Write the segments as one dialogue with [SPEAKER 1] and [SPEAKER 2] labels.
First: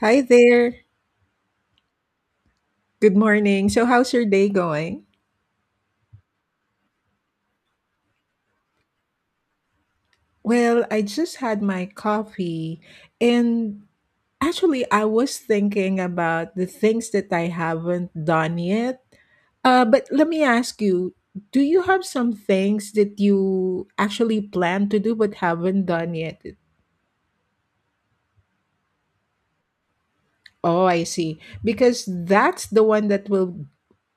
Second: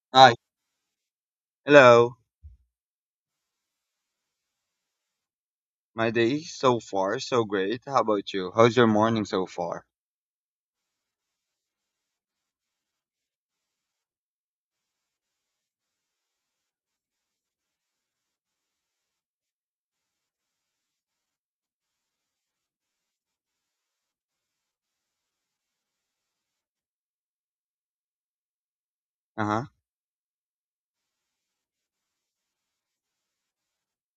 [SPEAKER 1] Hi
[SPEAKER 2] Hi,
[SPEAKER 1] there.
[SPEAKER 2] hello.
[SPEAKER 1] Good morning. So, how's your day going?
[SPEAKER 2] My day so far so great. How about you? How's your morning so far?
[SPEAKER 1] Well, I just had my coffee, and actually, I was thinking about the things that I haven't done yet. But let me ask you, do you have some things that you actually plan to do but haven't done yet?
[SPEAKER 2] Uh-huh.
[SPEAKER 1] Oh, I see. Because that's the one that will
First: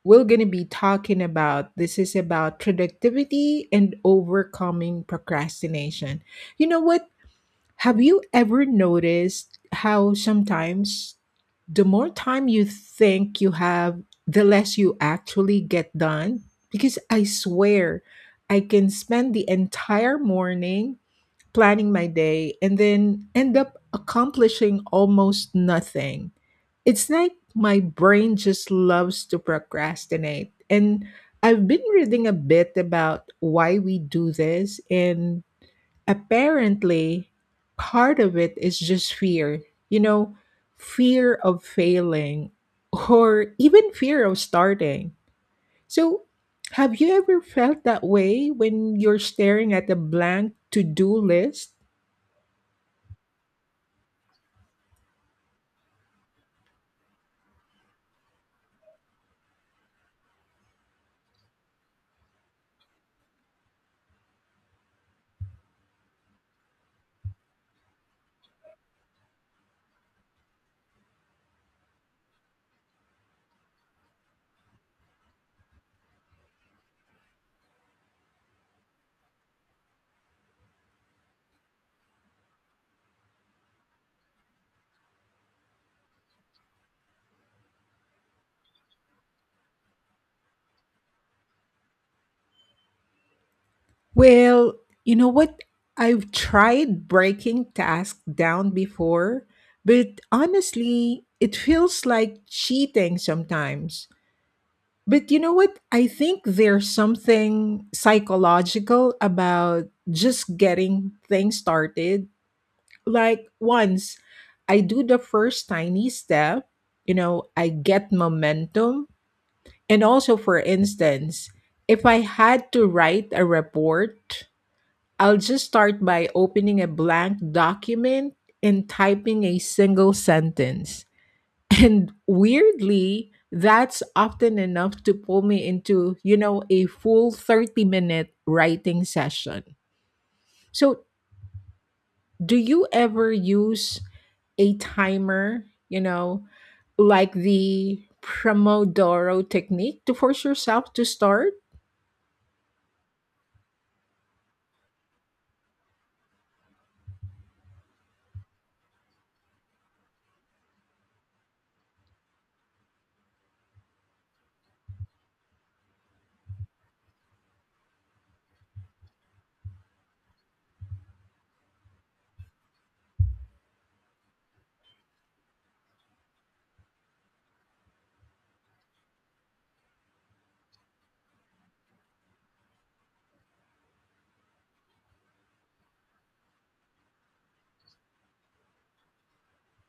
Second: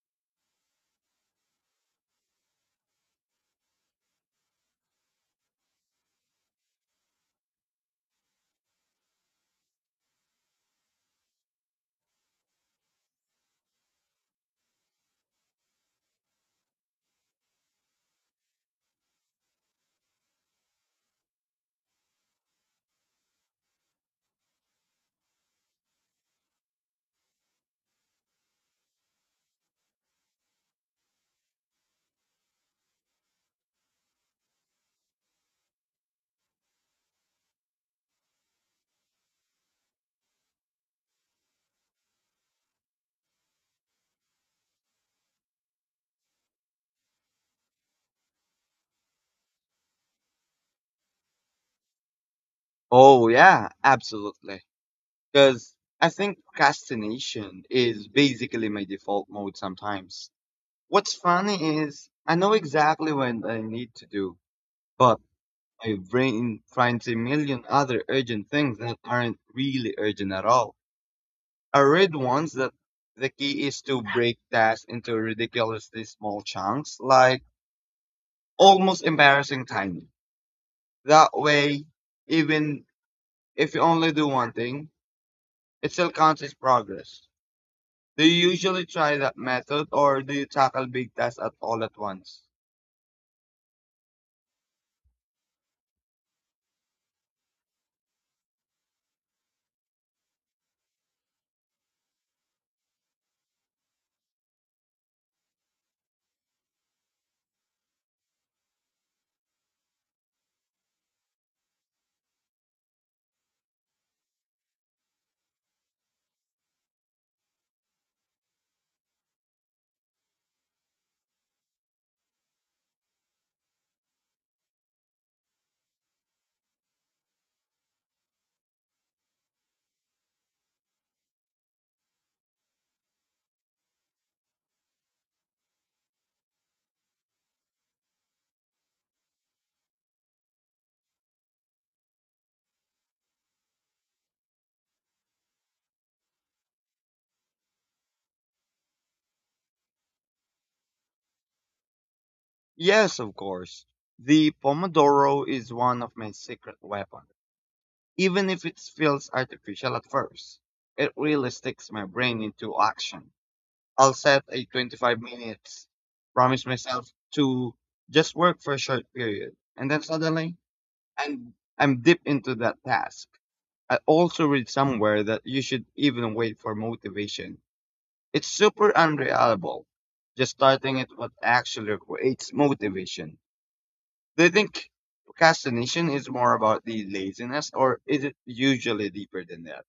[SPEAKER 1] we're going to be talking about. This is about productivity and overcoming procrastination. You know what? Have you ever noticed how sometimes the more time you think you have, the less you actually get done? Because I swear, I can spend the entire morning planning my day and then end up accomplishing almost nothing. It's like my brain just loves to procrastinate. And I've been reading a bit about why we do this, and apparently, part of it is just fear. You know, Fear of failing or even fear of starting. So, have you ever felt that way when you're staring at a blank to do list?
[SPEAKER 2] Oh yeah, absolutely. Because I think procrastination is basically my default mode sometimes. What's funny is I know exactly what I need to do, but my brain finds a million other urgent things that aren't really urgent at all. I read once that the key is to break tasks into ridiculously small chunks, like almost embarrassing tiny. That way, even if you only do one thing, it still counts as progress. Do you usually try that method or do you tackle big tasks at all at once?
[SPEAKER 1] Well, you know what? I've tried breaking tasks down before, but honestly, it feels like cheating sometimes. But you know what? I think there's something psychological about just getting things started. Like, once I do the first tiny step, I get momentum. And also, for instance, if I had to write a report, I'll just start by opening a blank document and typing a single sentence. And weirdly, that's often enough to pull me into, a full 30-minute minute writing session. So, do you ever use a timer, like the Promodoro technique to force yourself to start?
[SPEAKER 2] Yes, of course. The Pomodoro is one of my secret weapons. Even if it feels artificial at first, it really sticks my brain into action. I'll set a 25 minutes, promise myself to just work for a short period, and then suddenly. And I'm deep into that task. I also read somewhere that you should even wait for motivation. It's super unreliable. Just starting it what actually creates motivation. Do you think procrastination is more about the laziness or is it usually deeper than that?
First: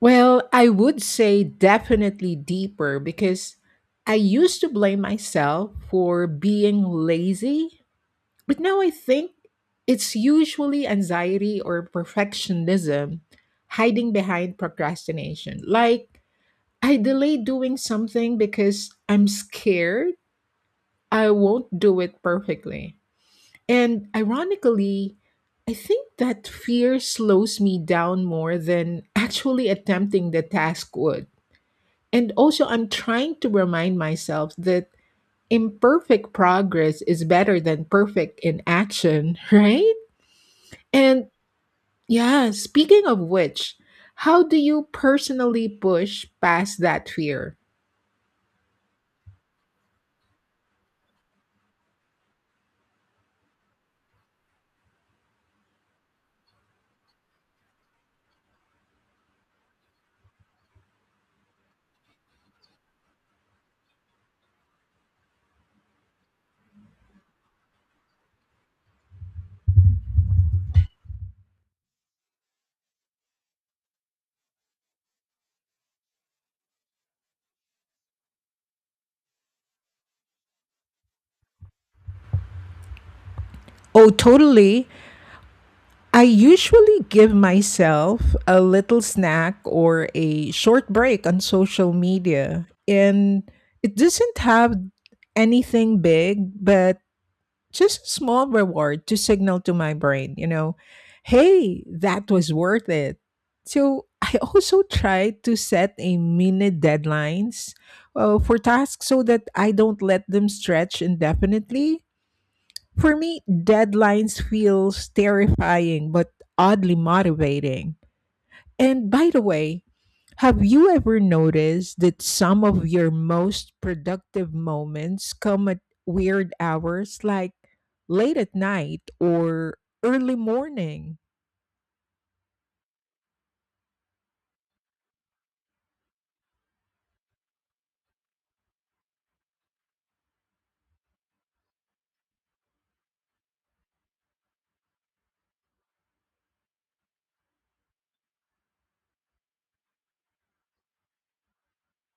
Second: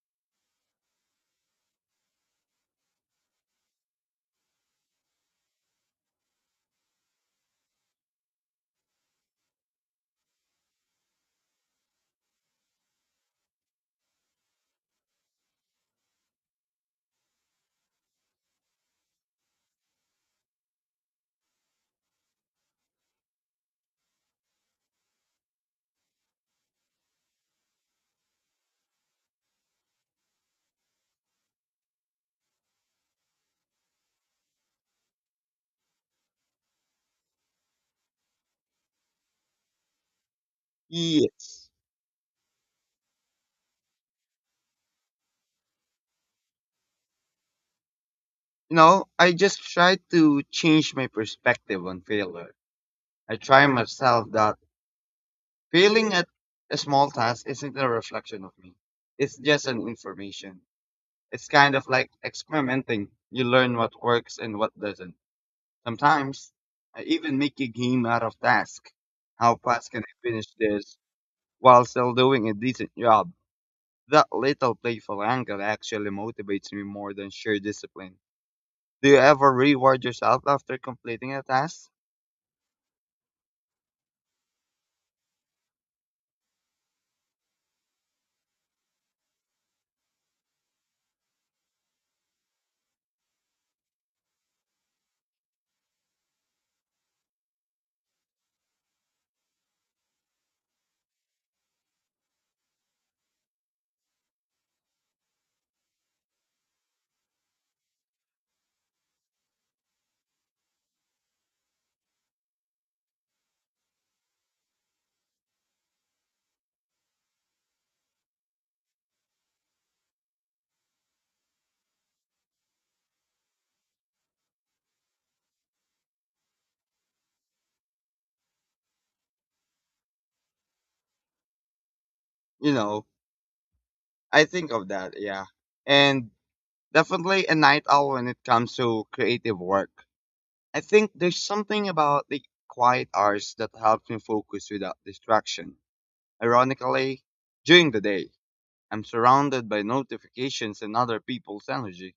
[SPEAKER 1] Well, I would say definitely deeper because I used to blame myself for being lazy, but now I think it's usually anxiety or perfectionism hiding behind procrastination. Like, I delay doing something because I'm scared I won't do it perfectly. And ironically, I think that fear slows me down more than actually attempting the task would. And also, I'm trying to remind myself that imperfect progress is better than perfect inaction, right? And
[SPEAKER 2] Yes.
[SPEAKER 1] yeah, speaking of which, how do you personally push past that fear?
[SPEAKER 2] You know, I just try to change my perspective on failure. I try myself that failing at a small task isn't a reflection of me. It's just an information. It's kind of like experimenting. You learn what works and what doesn't. Sometimes I even make a game out of task. How fast can I finish this while still doing a decent job? That little playful angle actually motivates me more than sheer discipline. Do you ever reward yourself after completing a task?
[SPEAKER 1] Oh, totally. I usually give myself a little snack or a short break on social media. And it doesn't have anything big, but just a small reward to signal to my brain, hey, that was worth it. So I also try to set a minute deadlines for tasks so that I don't let them stretch indefinitely. For me, deadlines feels terrifying but oddly motivating. And by the way, have you ever noticed that some of your most productive moments come at weird hours, like late at night or early morning?
[SPEAKER 2] You know, I think of that, yeah. And definitely a night owl when it comes to creative work. I think there's something about the quiet hours that helps me focus without distraction. Ironically, during the day, I'm surrounded by notifications and other people's energy,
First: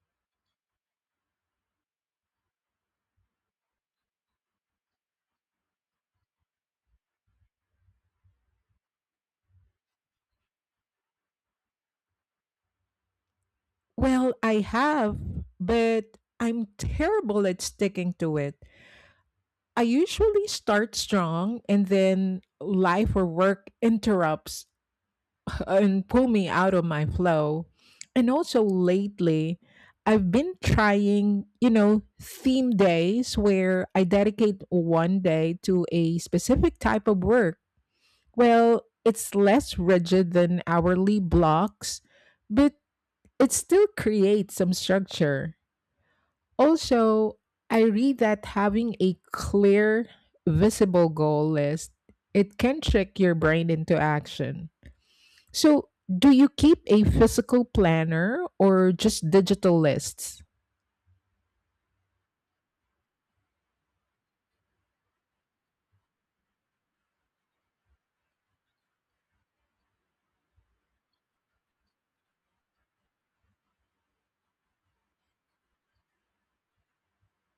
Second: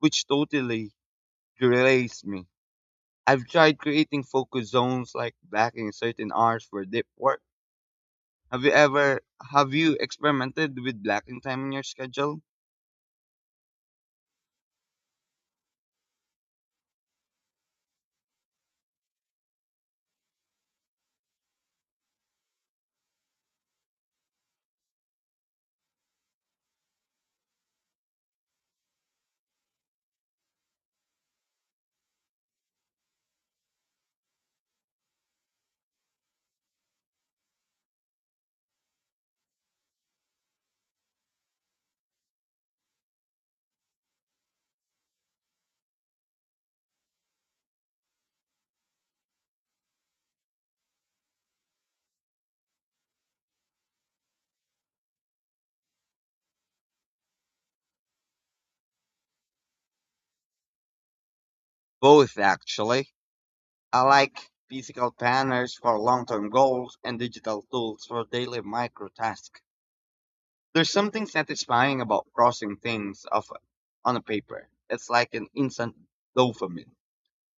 [SPEAKER 2] which totally derails me. I've tried creating focus zones like blacking certain hours for deep work. Have you ever have you experimented with blacking time in your schedule?
[SPEAKER 1] Well, I have, but I'm terrible at sticking to it. I usually start strong and then life or work interrupts and pull me out of my flow. And also lately, I've been trying, theme days where I dedicate one day to a specific type of work. Well, it's less rigid than hourly blocks, but it still creates some structure. Also, I read that having a clear, visible goal list, it can trick your brain into action. So, do you keep a physical planner or just digital lists?
[SPEAKER 2] Both actually. I like physical planners for long-term goals and digital tools for daily micro tasks. There's something satisfying about crossing things off on a paper. It's like an instant dopamine.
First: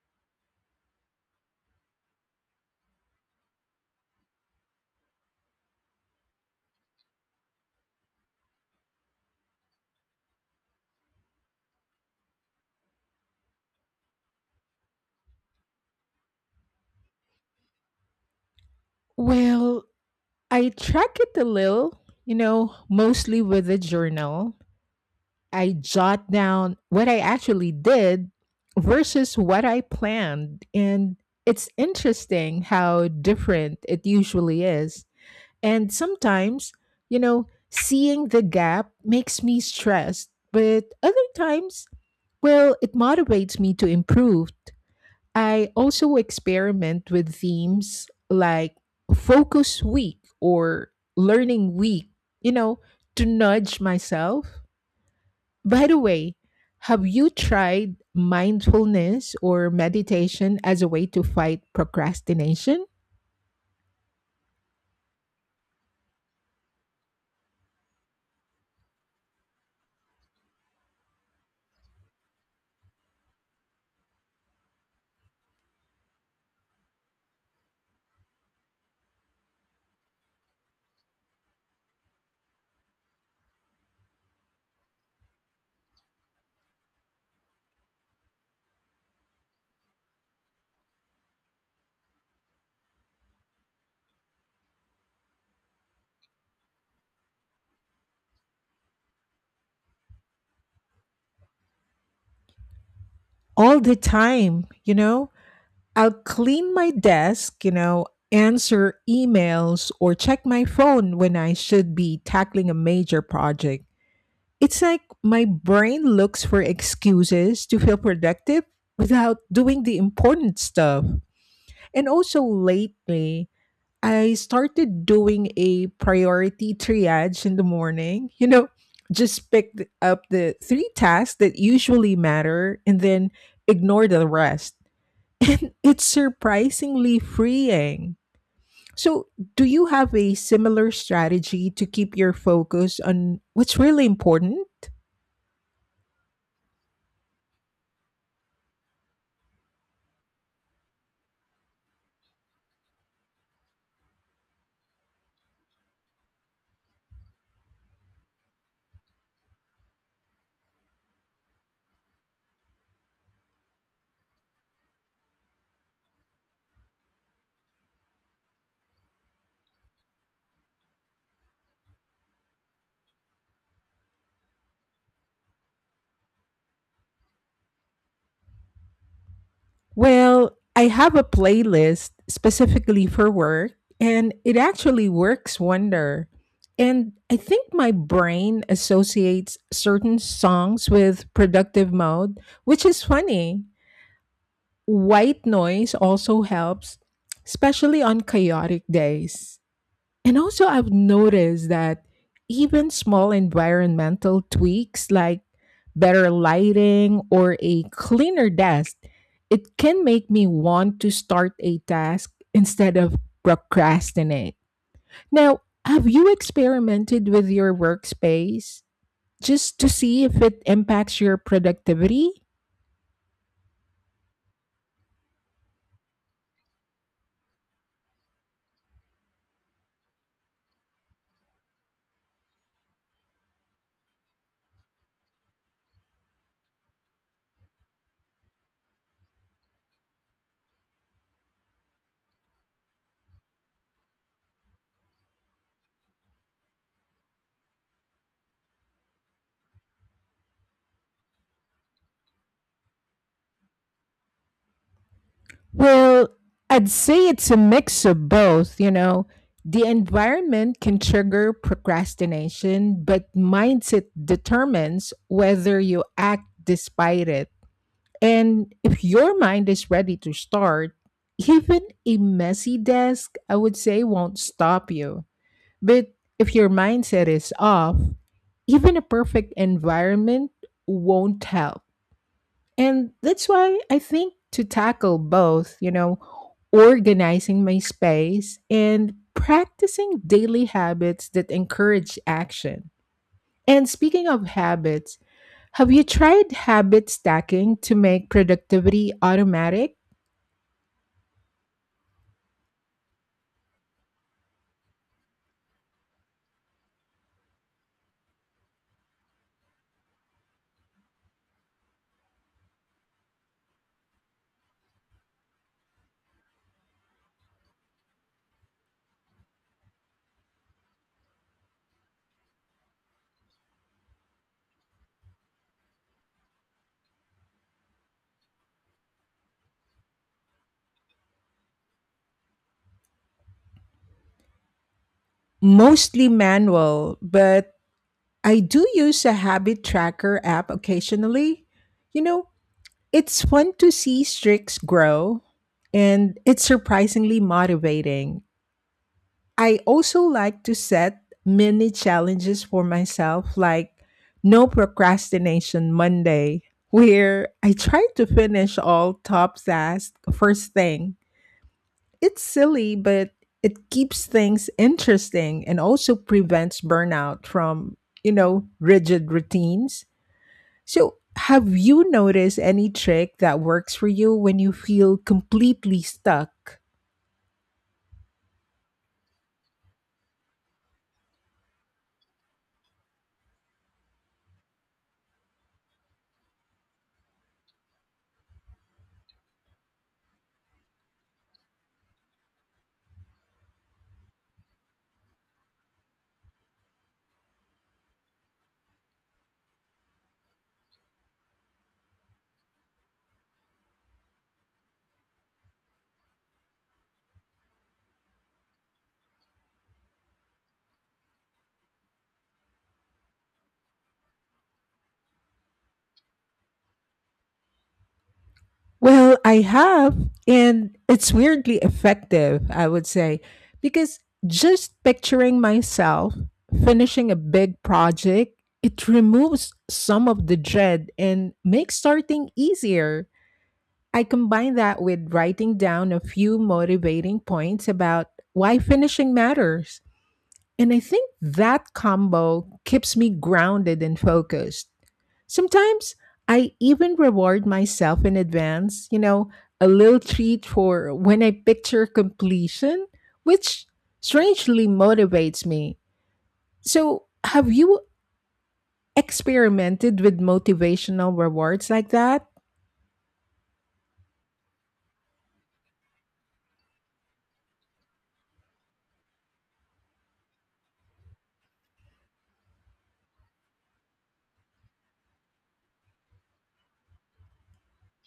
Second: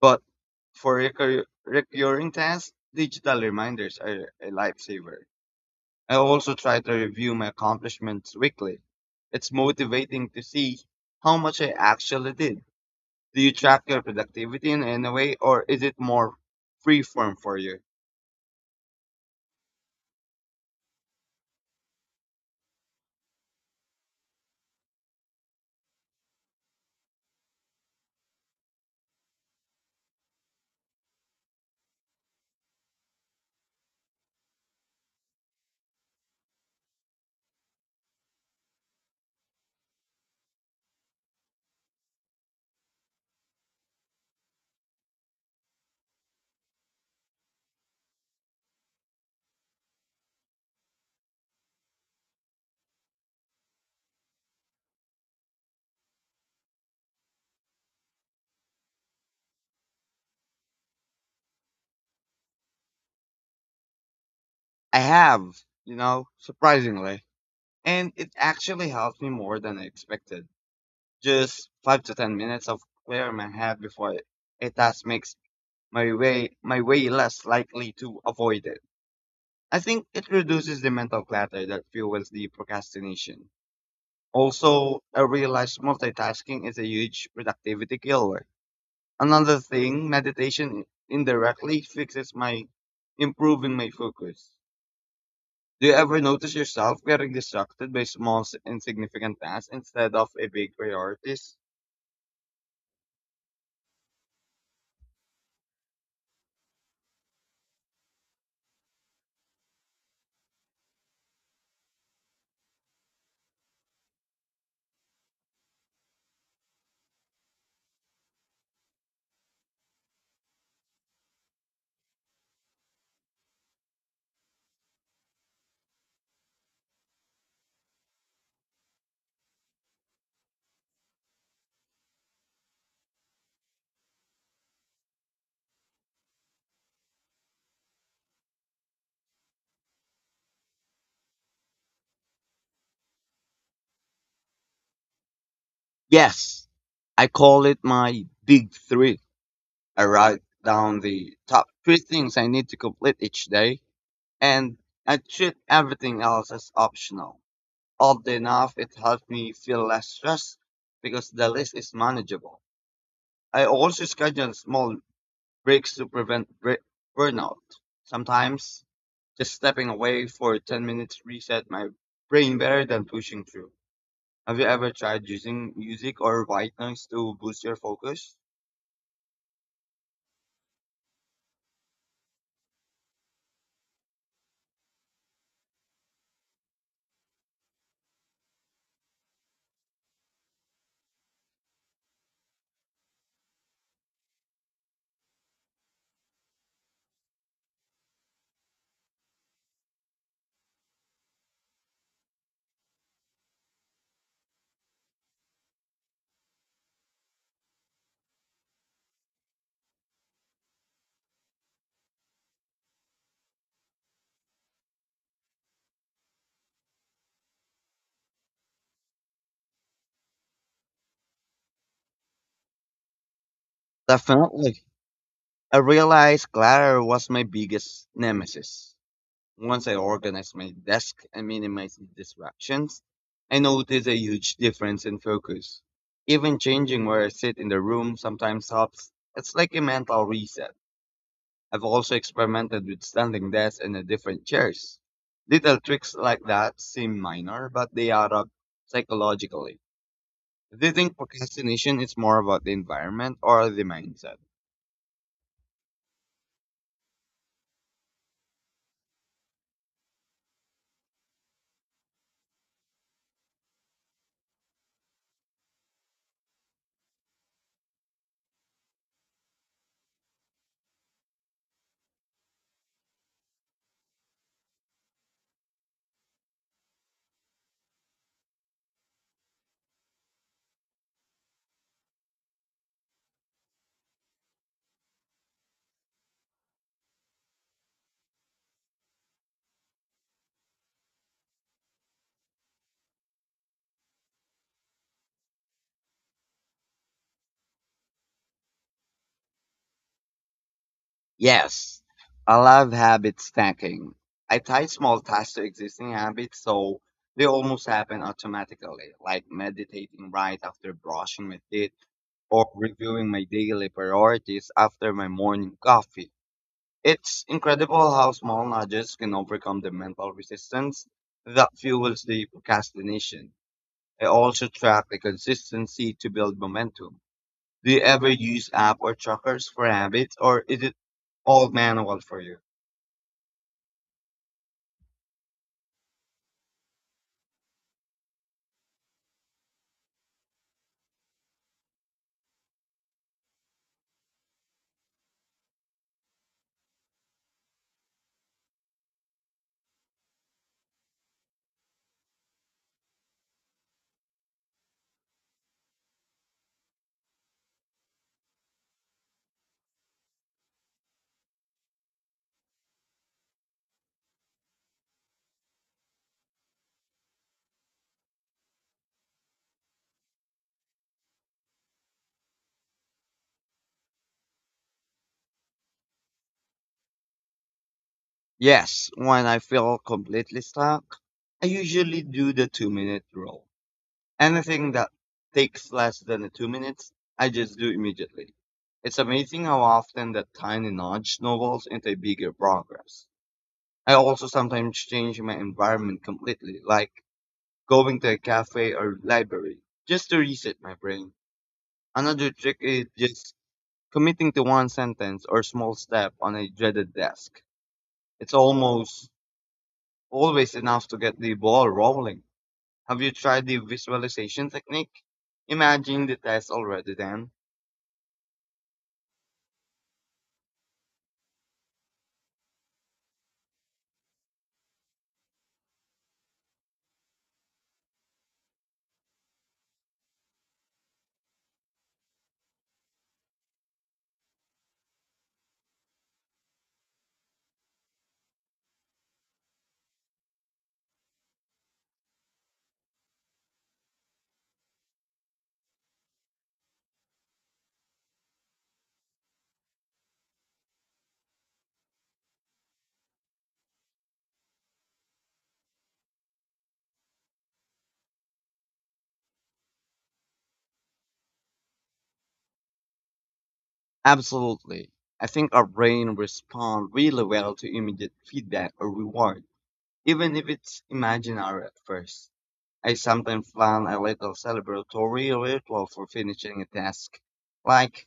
[SPEAKER 2] But for recurring tasks, digital reminders are a lifesaver. I also try to review my accomplishments weekly. It's motivating to see how much I actually did. Do you track your productivity in any way, or is it more freeform for you?
[SPEAKER 1] Well, I track it a little, mostly with a journal. I jot down what I actually did versus what I planned. And it's interesting how different it usually is. And sometimes, seeing the gap makes me stressed, but other times, well, it motivates me to improve. I also experiment with themes like focus week or learning week, you know, to nudge myself. By the way, have you tried mindfulness or meditation as a way to fight procrastination?
[SPEAKER 2] I have, you know, surprisingly. And it actually helps me more than I expected. Just 5 to 10 minutes of clearing my head before a task makes my way less likely to avoid it. I think it reduces the mental clutter that fuels the procrastination. Also, I realized multitasking is a huge productivity killer. Another thing, meditation indirectly fixes my improving my focus. Do you ever notice yourself getting distracted by small, insignificant tasks instead of a big priorities?
[SPEAKER 1] All the time, you know? I'll clean my desk, answer emails or check my phone when I should be tackling a major project. It's like my brain looks for excuses to feel productive without doing the important stuff. And also lately, I started doing a priority triage in the morning. You know, just pick up the 3 tasks that usually matter and then ignore the rest. And it's surprisingly freeing. So, do you have a similar strategy to keep your focus on what's really important?
[SPEAKER 2] Yes, I call it my big three. I write down the top three things I need to complete each day, and I treat everything else as optional. Oddly enough, it helps me feel less stressed because the list is manageable. I also schedule small breaks to prevent burnout. Sometimes, just stepping away for 10 minutes reset my brain better than pushing through. Have you ever tried using music or white noise to boost your focus?
[SPEAKER 1] Well, I have a playlist specifically for work, and it actually works wonder. And I think my brain associates certain songs with productive mode, which is funny. White noise also helps, especially on chaotic days. And also, I've noticed that even small environmental tweaks like better lighting or a cleaner desk, it can make me want to start a task instead of procrastinate. Now, have you experimented with your workspace just to see if it impacts your productivity?
[SPEAKER 2] Definitely. I realized Clatter was my biggest nemesis. Once I organized my desk and minimized distractions, I noticed a huge difference in focus. Even changing where I sit in the room sometimes helps. It's like a mental reset. I've also experimented with standing desks and different chairs. Little tricks like that seem minor, but they add up psychologically. Do you think procrastination is more about the environment or the mindset?
[SPEAKER 1] Well, I'd say it's a mix of both, you know. The environment can trigger procrastination, but mindset determines whether you act despite it. And if your mind is ready to start, even a messy desk, I would say, won't stop you. But if your mindset is off, even a perfect environment won't help. And that's why I think to tackle both, organizing my space and practicing daily habits that encourage action. And speaking of habits, have you tried habit stacking to make productivity automatic?
[SPEAKER 2] Yes, I love habit stacking. I tie small tasks to existing habits so they almost happen automatically, like meditating right after brushing my teeth or reviewing my daily priorities after my morning coffee. It's incredible how small nudges can overcome the mental resistance that fuels the procrastination. I also track the consistency to build momentum. Do you ever use app or trackers for habits, or is it all manual for you?
[SPEAKER 1] Mostly manual, but I do use a habit tracker app occasionally. You know, it's fun to see streaks grow and it's surprisingly motivating. I also like to set mini challenges for myself, like No Procrastination Monday, where I try to finish all top tasks first thing. It's silly, but it keeps things interesting and also prevents burnout from, rigid routines. So, have you noticed any trick that works for you when you feel completely stuck?
[SPEAKER 2] Yes, when I feel completely stuck, I usually do the 2-minute rule. Anything that takes less than 2 minutes, I just do immediately. It's amazing how often that tiny nudge snowballs into bigger progress. I also sometimes change my environment completely, like going to a cafe or library, just to reset my brain. Another trick is just committing to one sentence or small step on a dreaded desk. It's almost always enough to get the ball rolling. Have you tried the visualization technique? Imagine the test already then.
[SPEAKER 1] Well, I have, and it's weirdly effective, I would say, because just picturing myself finishing a big project, it removes some of the dread and makes starting easier. I combine that with writing down a few motivating points about why finishing matters. And I think that combo keeps me grounded and focused. Sometimes I even reward myself in advance, a little treat for when I picture completion, which strangely motivates me. So, have you experimented with motivational rewards like that?
[SPEAKER 2] Absolutely. I think our brain responds really well to immediate feedback or reward, even if it's imaginary at first. I sometimes plan a little celebratory ritual for finishing a task, like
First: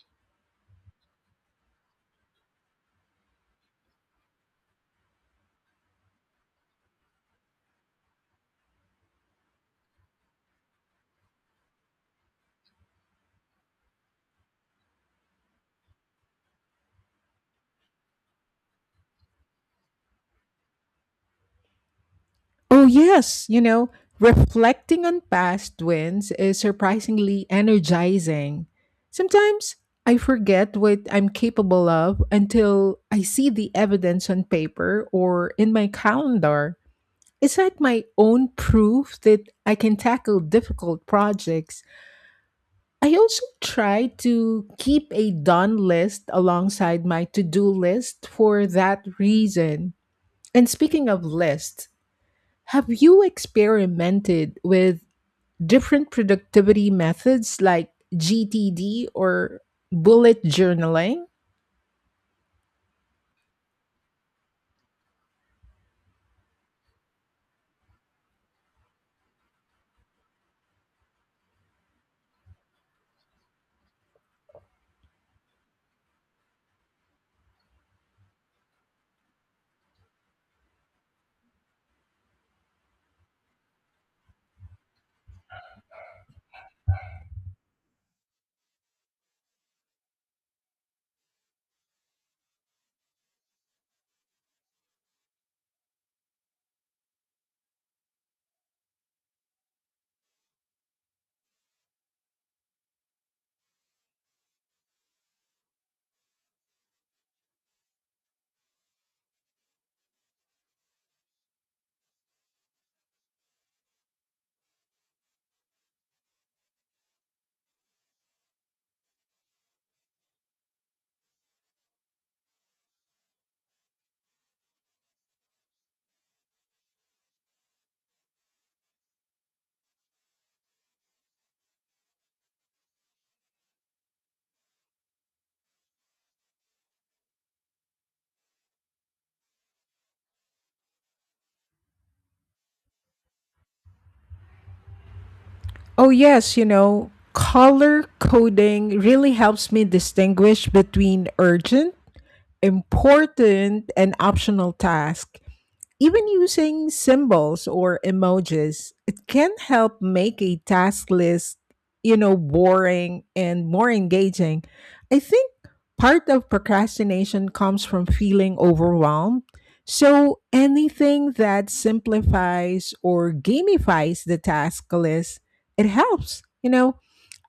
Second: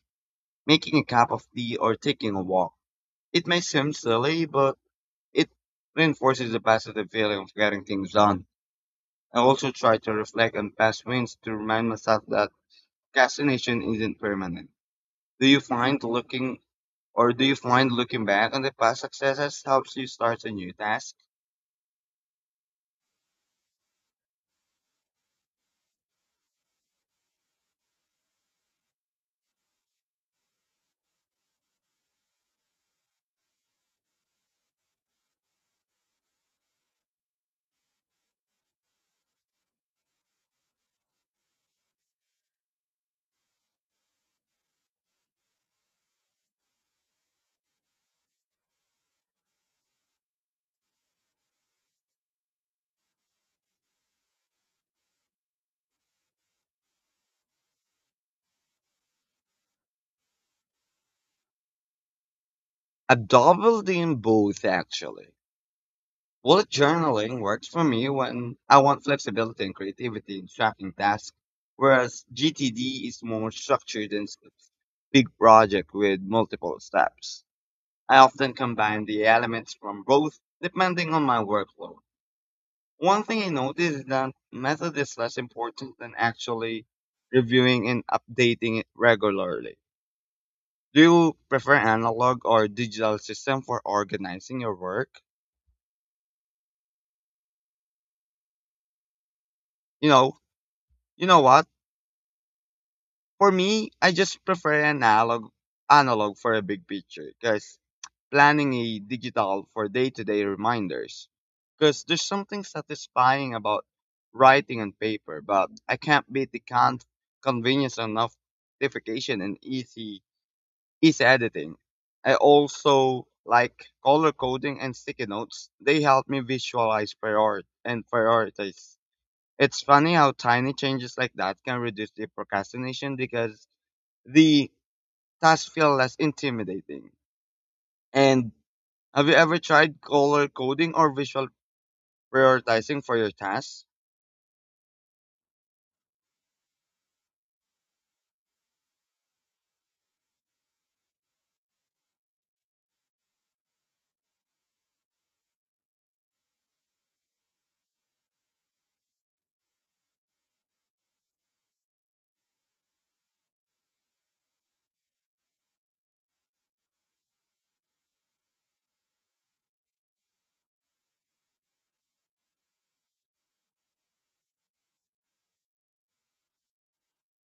[SPEAKER 2] making a cup of tea or taking a walk. It may seem silly, but it reinforces the positive feeling of getting things done. I also try to reflect on past wins to remind myself that procrastination isn't permanent. Do you find looking do you find looking back on the past successes helps you start a new task?
[SPEAKER 1] Oh, yes. You know, reflecting on past wins is surprisingly energizing. Sometimes I forget what I'm capable of until I see the evidence on paper or in my calendar. It's like my own proof that I can tackle difficult projects. I also try to keep a done list alongside my to do list for that reason. And speaking of lists, have you experimented with different productivity methods like GTD or bullet journaling?
[SPEAKER 2] I doubled in both actually. Bullet journaling works for me when I want flexibility and creativity in tracking tasks, whereas GTD is more structured and big project with multiple steps. I often combine the elements from both depending on my workload. One thing I noticed is that method is less important than actually reviewing and updating it regularly. Do you prefer analog or digital system for organizing your work? You know, you know what? For me, I just prefer analog for a big picture because planning a digital for day-to-day reminders. Because there's something satisfying about writing on paper, but I can't beat the convenience of notification and easy is editing. I also like color coding and sticky notes. They help me visualize prior and priorities. It's funny how tiny changes like that can reduce the procrastination because the tasks feel less intimidating. And have you ever tried color coding or visual prioritizing for your tasks?
[SPEAKER 1] Oh, yes, you know, color coding really helps me distinguish between urgent, important, and optional tasks. Even using symbols or emojis, it can help make a task list, boring and more engaging. I think part of procrastination comes from feeling overwhelmed. So anything that simplifies or gamifies the task list, it helps, you know.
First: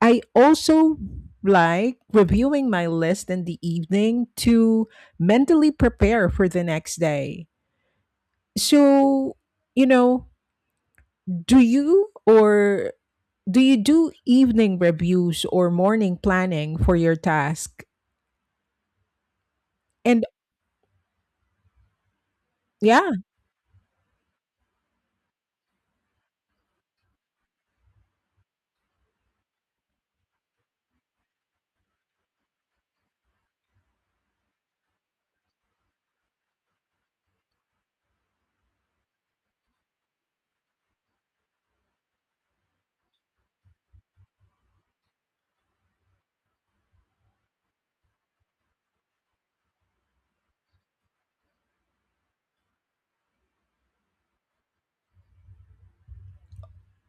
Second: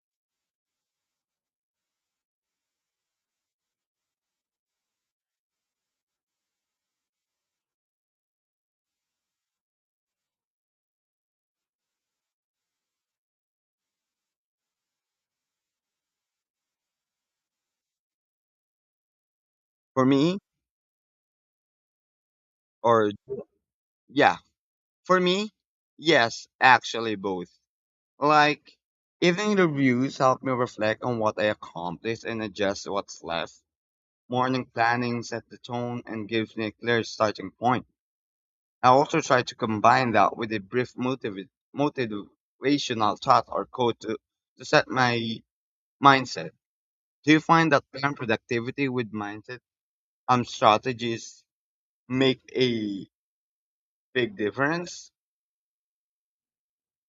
[SPEAKER 1] I also like reviewing my list in the evening to mentally prepare for the next day. So, you know, do you or do you do evening reviews or morning planning for your task?
[SPEAKER 2] For
[SPEAKER 1] And
[SPEAKER 2] me,
[SPEAKER 1] yeah,
[SPEAKER 2] or yeah, for me, yes, actually both. Like, evening reviews help me reflect on what I accomplished and adjust what's left. Morning planning sets the tone and gives me a clear starting point. I also try to combine that with a brief motivational thought or quote to set my mindset. Do you find that pairing productivity with mindset strategies make a big difference?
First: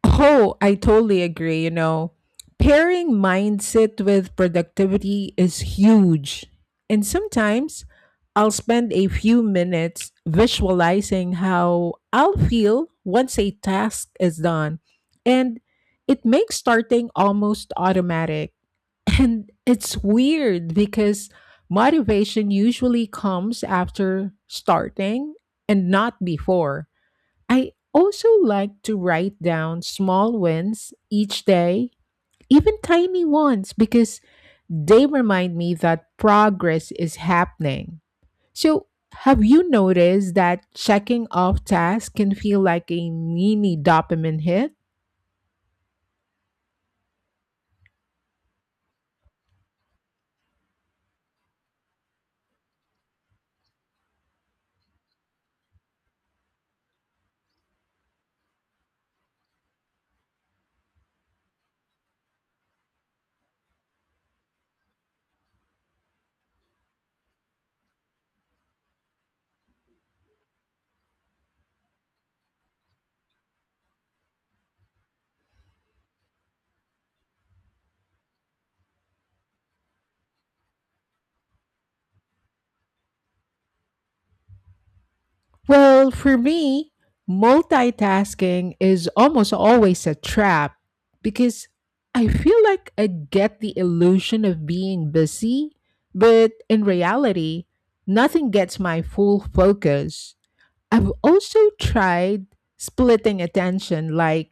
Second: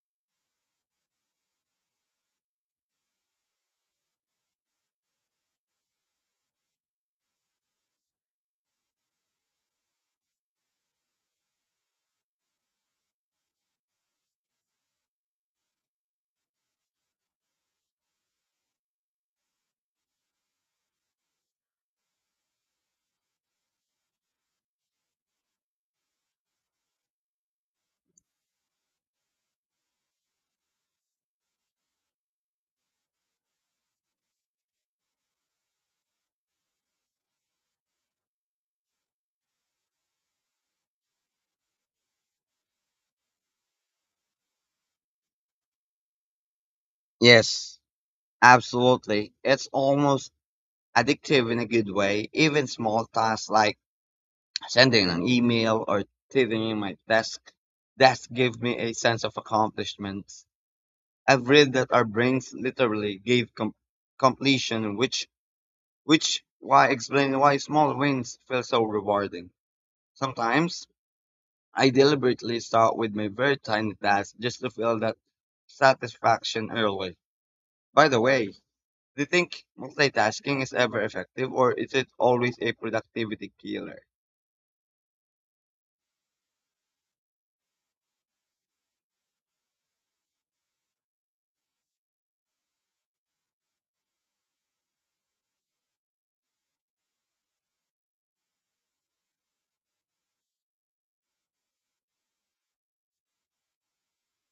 [SPEAKER 1] oh, I totally agree. You know, pairing mindset with productivity is huge. And sometimes I'll spend a few minutes visualizing how I'll feel once a task is done. And it makes starting almost automatic. And it's weird because motivation usually comes after starting and not before. I also like to write down small wins each day, even tiny ones, because they remind me that progress is happening. So, have you noticed that checking off tasks can feel like a mini dopamine hit?
[SPEAKER 2] Yes, absolutely. It's almost addictive in a good way. Even small tasks like sending an email or tidying my desk gave me a sense of accomplishment. I've read that our brains literally gave completion, which why explain why small wins feel so rewarding. Sometimes I deliberately start with my very tiny task just to feel that satisfaction early. By the way, do you think multitasking is ever effective or is it always a productivity killer?
[SPEAKER 1] Well, for me, multitasking is almost always a trap because I feel like I get the illusion of being busy, but in reality, nothing gets my full focus. I've also tried splitting attention, like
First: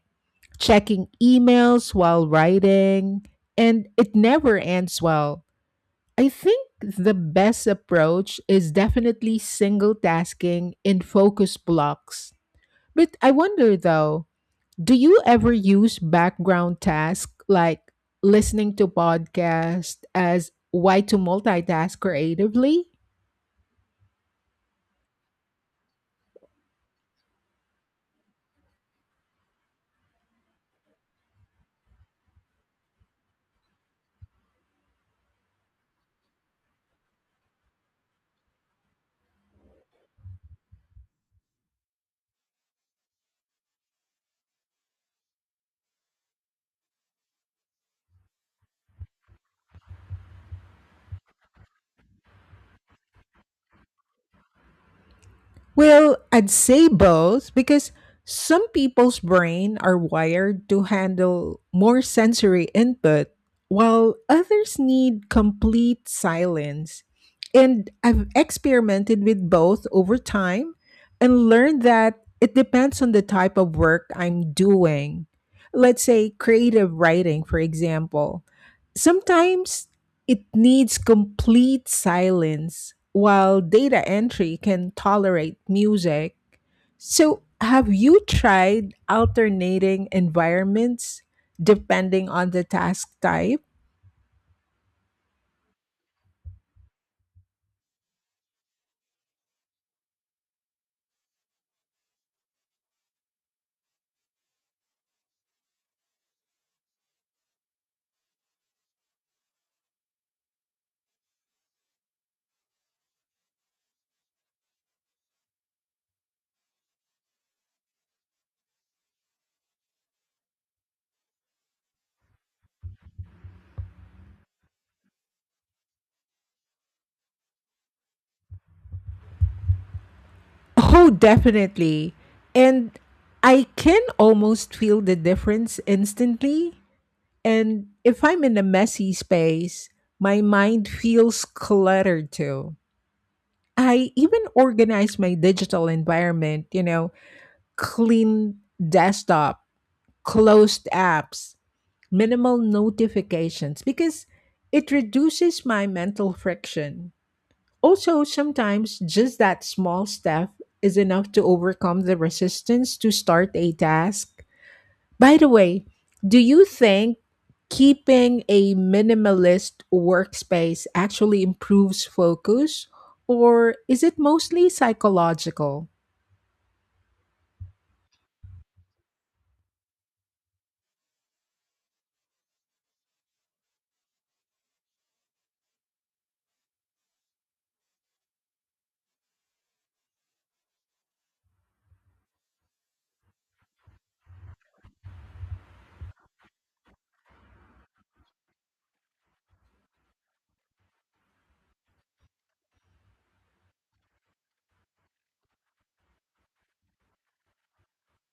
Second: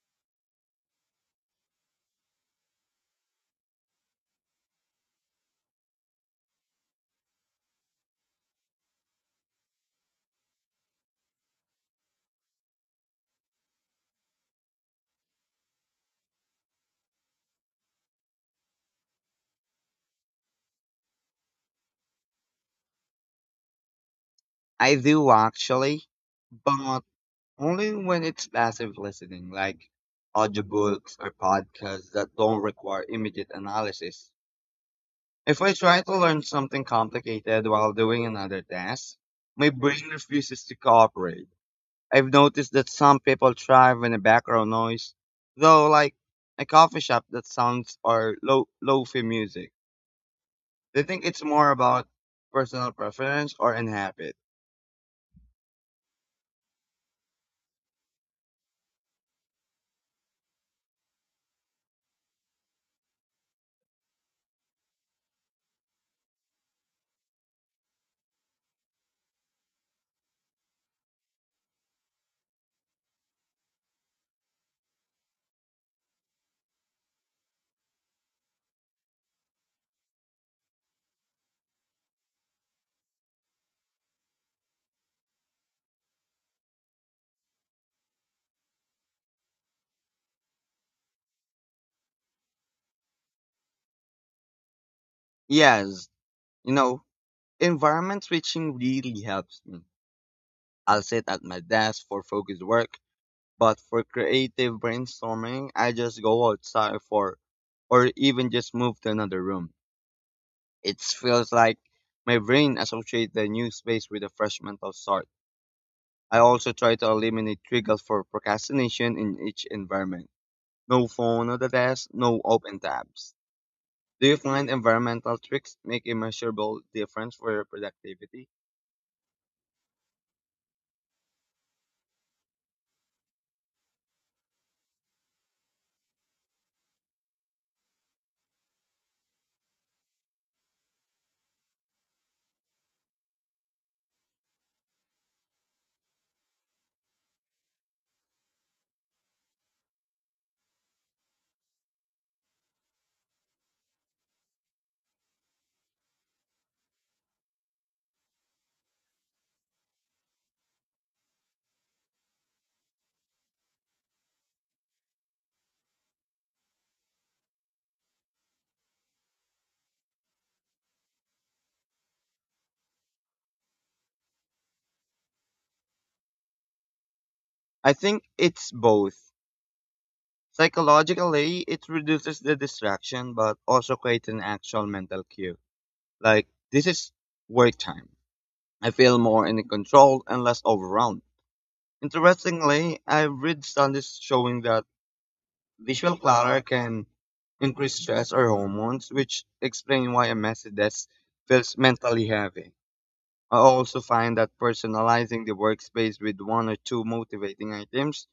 [SPEAKER 1] checking emails while writing, and it never ends well. I think the best approach is definitely single tasking in focus blocks. But I wonder though, do you ever use background tasks like listening to podcast as why to multitask creatively?
[SPEAKER 2] I do actually, but only when it's passive listening, like audiobooks or podcasts that don't require immediate analysis. If I try to learn something complicated while doing another task, my brain refuses to cooperate. I've noticed that some people thrive in a background noise, though, like a coffee shop that sounds or low lo-fi music. They think it's more about personal preference or an habit.
[SPEAKER 1] Well, I'd say both because some people's brain are wired to handle more sensory input while others need complete silence. And I've experimented with both over time and learned that it depends on the type of work I'm doing. Let's say creative writing, for example. Sometimes it needs complete silence, while data entry can tolerate music. So, have you tried alternating environments depending on the task type?
[SPEAKER 2] Yes, you know, environment switching really helps me. I'll sit at my desk for focused work, but for creative brainstorming, I just go outside for or even just move to another room. It feels like my brain associates the new space with a fresh mental start. I also try to eliminate triggers for procrastination in each environment. No phone at the desk, no open tabs. Do you find environmental tricks make a measurable difference for your productivity?
[SPEAKER 1] Oh, definitely. And I can almost feel the difference instantly. And if I'm in a messy space, my mind feels cluttered too. I even organize my digital environment, clean desktop, closed apps, minimal notifications, because it reduces my mental friction. Also, sometimes just that small step is enough to overcome the resistance to start a task. By the way, do you think keeping a minimalist workspace actually improves focus, or is it mostly psychological?
[SPEAKER 2] I think it's both. Psychologically, it reduces the distraction, but also creates an actual mental cue. Like, this is work time. I feel more in control and less overwhelmed. Interestingly, I've read studies showing that visual clutter can increase stress or hormones, which explain why a messy desk feels mentally heavy. I also find that personalizing the workspace with one or two motivating items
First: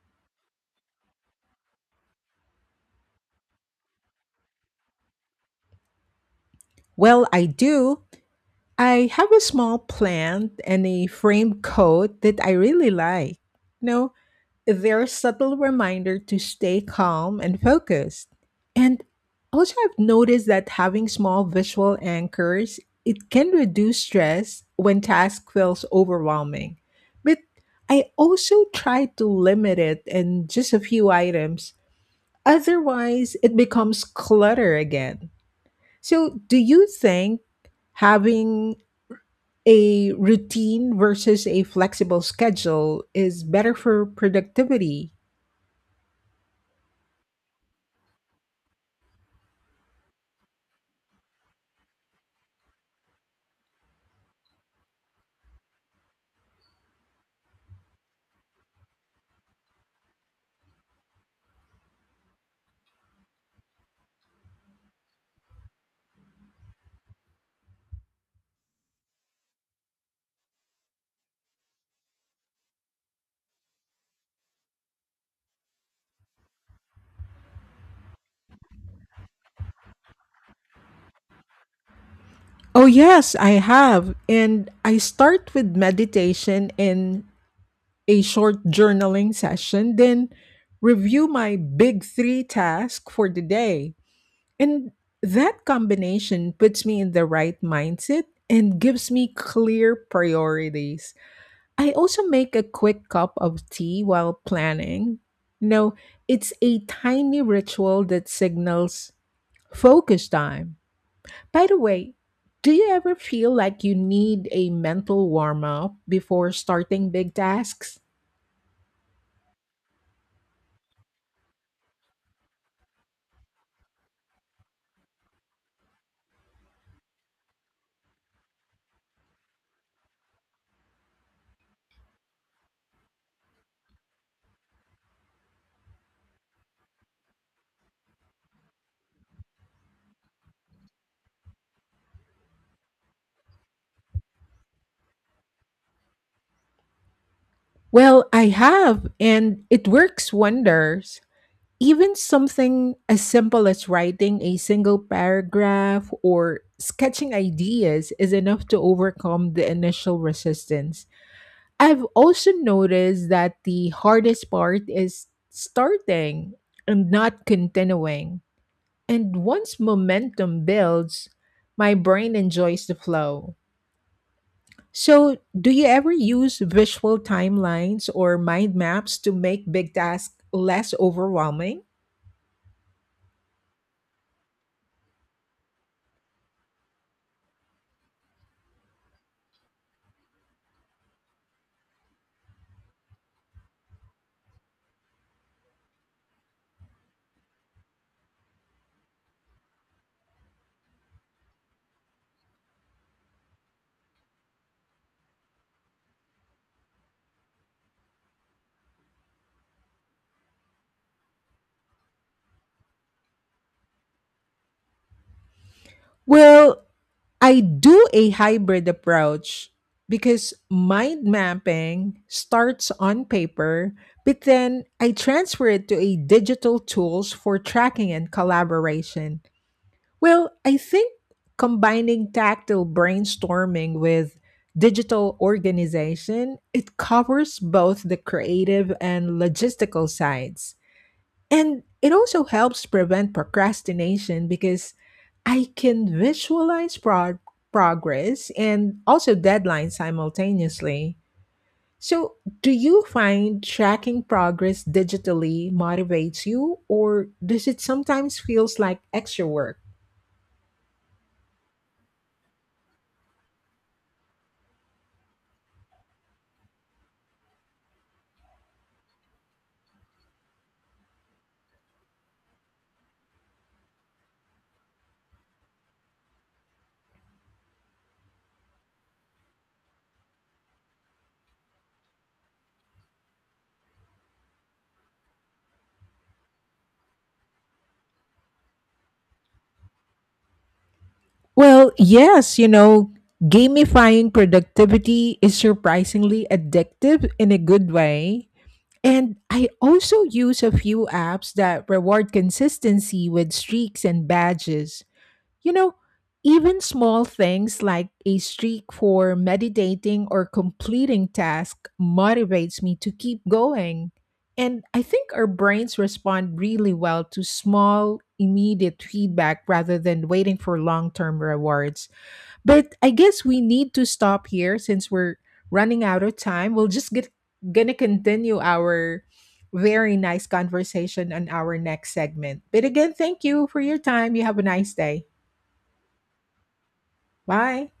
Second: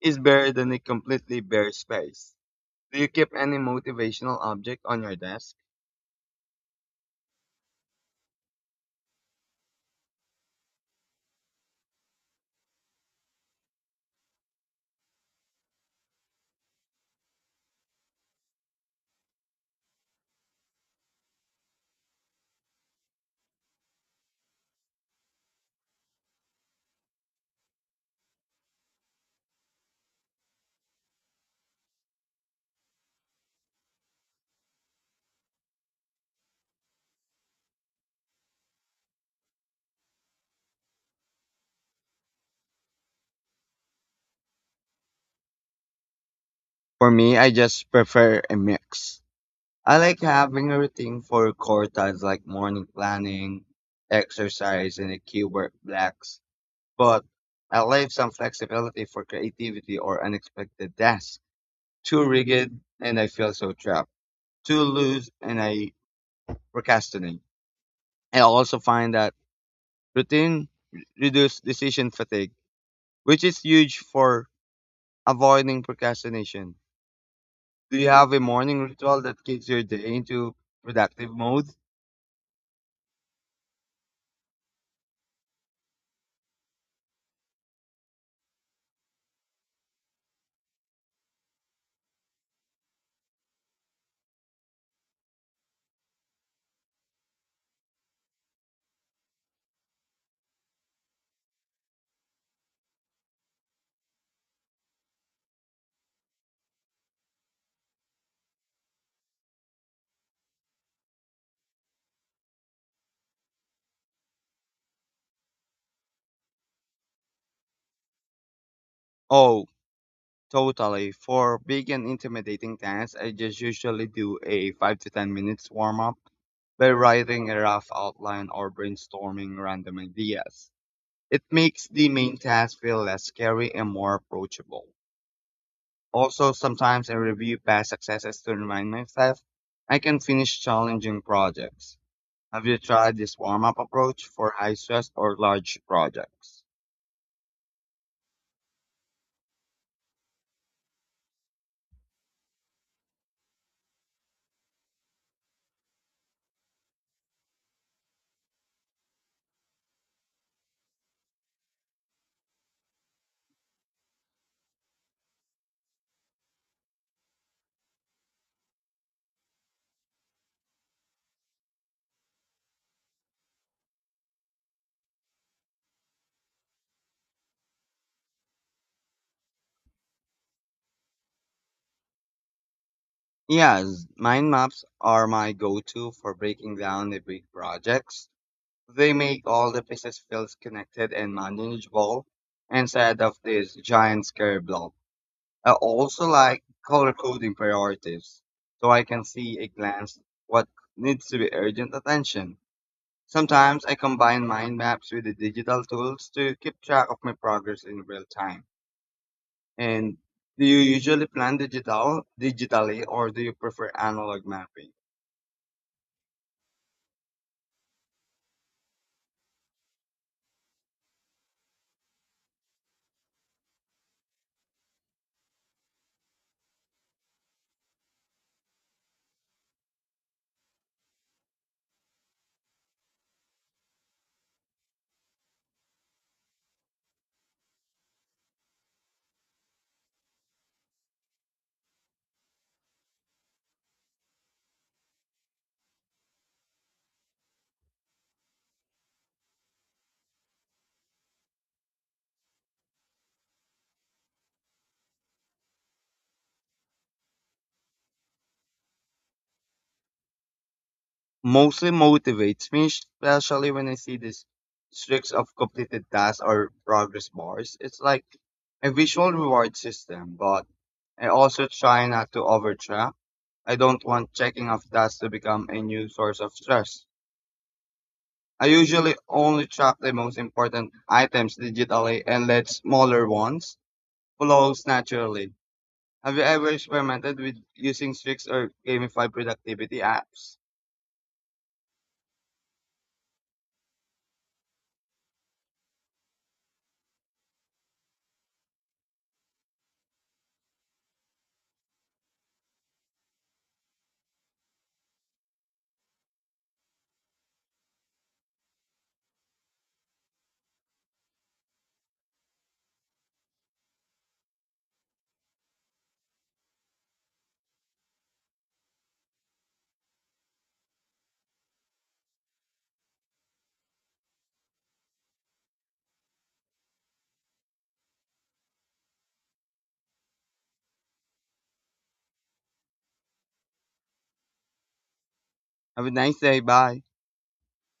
[SPEAKER 2] is better than a completely bare space. Do you keep any motivational object on your desk?
[SPEAKER 1] Well, I do. I have a small plant and a framed coat that I really like. No, they're a subtle reminder to stay calm and focused. And also, I've noticed that having small visual anchors, it can reduce stress when task feels overwhelming. But I also try to limit it in just a few items. Otherwise, it becomes clutter again. So, do you think having a routine versus a flexible schedule is better for productivity?
[SPEAKER 2] For me, I just prefer a mix. I like having a routine for core tasks like morning planning, exercise, and a key work blocks. But I leave some flexibility for creativity or unexpected tasks. Too rigid, and I feel so trapped. Too loose, and I procrastinate. I also find that routine reduces decision fatigue, which is huge for avoiding procrastination. Do you have a morning ritual that kicks your day into productive mode?
[SPEAKER 1] Oh, yes, I have. And I start with meditation and a short journaling session, then review my big 3 task for the day. And that combination puts me in the right mindset and gives me clear priorities. I also make a quick cup of tea while planning. You know, it's a tiny ritual that signals focus time. By the way, do you ever feel like you need a mental warm up before starting big tasks?
[SPEAKER 2] Oh, totally. For big and intimidating tasks, I just usually do a 5 to 10 minutes warm up by writing a rough outline or brainstorming random ideas. It makes the main task feel less scary and more approachable. Also, sometimes I review past successes to remind myself I can finish challenging projects. Have you tried this warm up approach for high stress or large projects?
[SPEAKER 1] Well, I have, and it works wonders. Even something as simple as writing a single paragraph or sketching ideas is enough to overcome the initial resistance. I've also noticed that the hardest part is starting and not continuing. And once momentum builds, my brain enjoys the flow. So, do you ever use visual timelines or mind maps to make big tasks less overwhelming?
[SPEAKER 2] Yes, mind maps are my go-to for breaking down the big projects. They make all the pieces feel connected and manageable instead of this giant scary blob. I also like color coding priorities so I can see a glance what needs to be urgent attention. Sometimes I combine mind maps with the digital tools to keep track of my progress in real time. And do you usually plan digitally or do you prefer analog mapping?
[SPEAKER 1] Well, I do a hybrid approach because mind mapping starts on paper, but then I transfer it to a digital tools for tracking and collaboration. Well, I think combining tactile brainstorming with digital organization, it covers both the creative and logistical sides. And it also helps prevent procrastination because I can visualize progress and also deadlines simultaneously. So, do you find tracking progress digitally motivates you or does it sometimes feels like extra work?
[SPEAKER 2] Mostly motivates me, especially when I see these streaks of completed tasks or progress bars. It's like a visual reward system, but I also try not to overtrack. I don't want checking off tasks to become a new source of stress. I usually only track the most important items digitally and let smaller ones flow naturally. Have you ever experimented with using streaks or gamify productivity apps?
[SPEAKER 1] Well, yes, gamifying productivity is surprisingly addictive in a good way. And I also use a few apps that reward consistency with streaks and badges. You know, even small things like a streak for meditating or completing tasks motivates me to keep going. And I think our brains respond really well to small, immediate feedback rather than waiting for long term rewards. But I guess we need to stop here since we're running out of time. We'll just get gonna continue our very nice conversation on our next segment. But again, thank you for your time. You have a nice day.
[SPEAKER 2] Have a nice day. Bye.
[SPEAKER 1] Bye.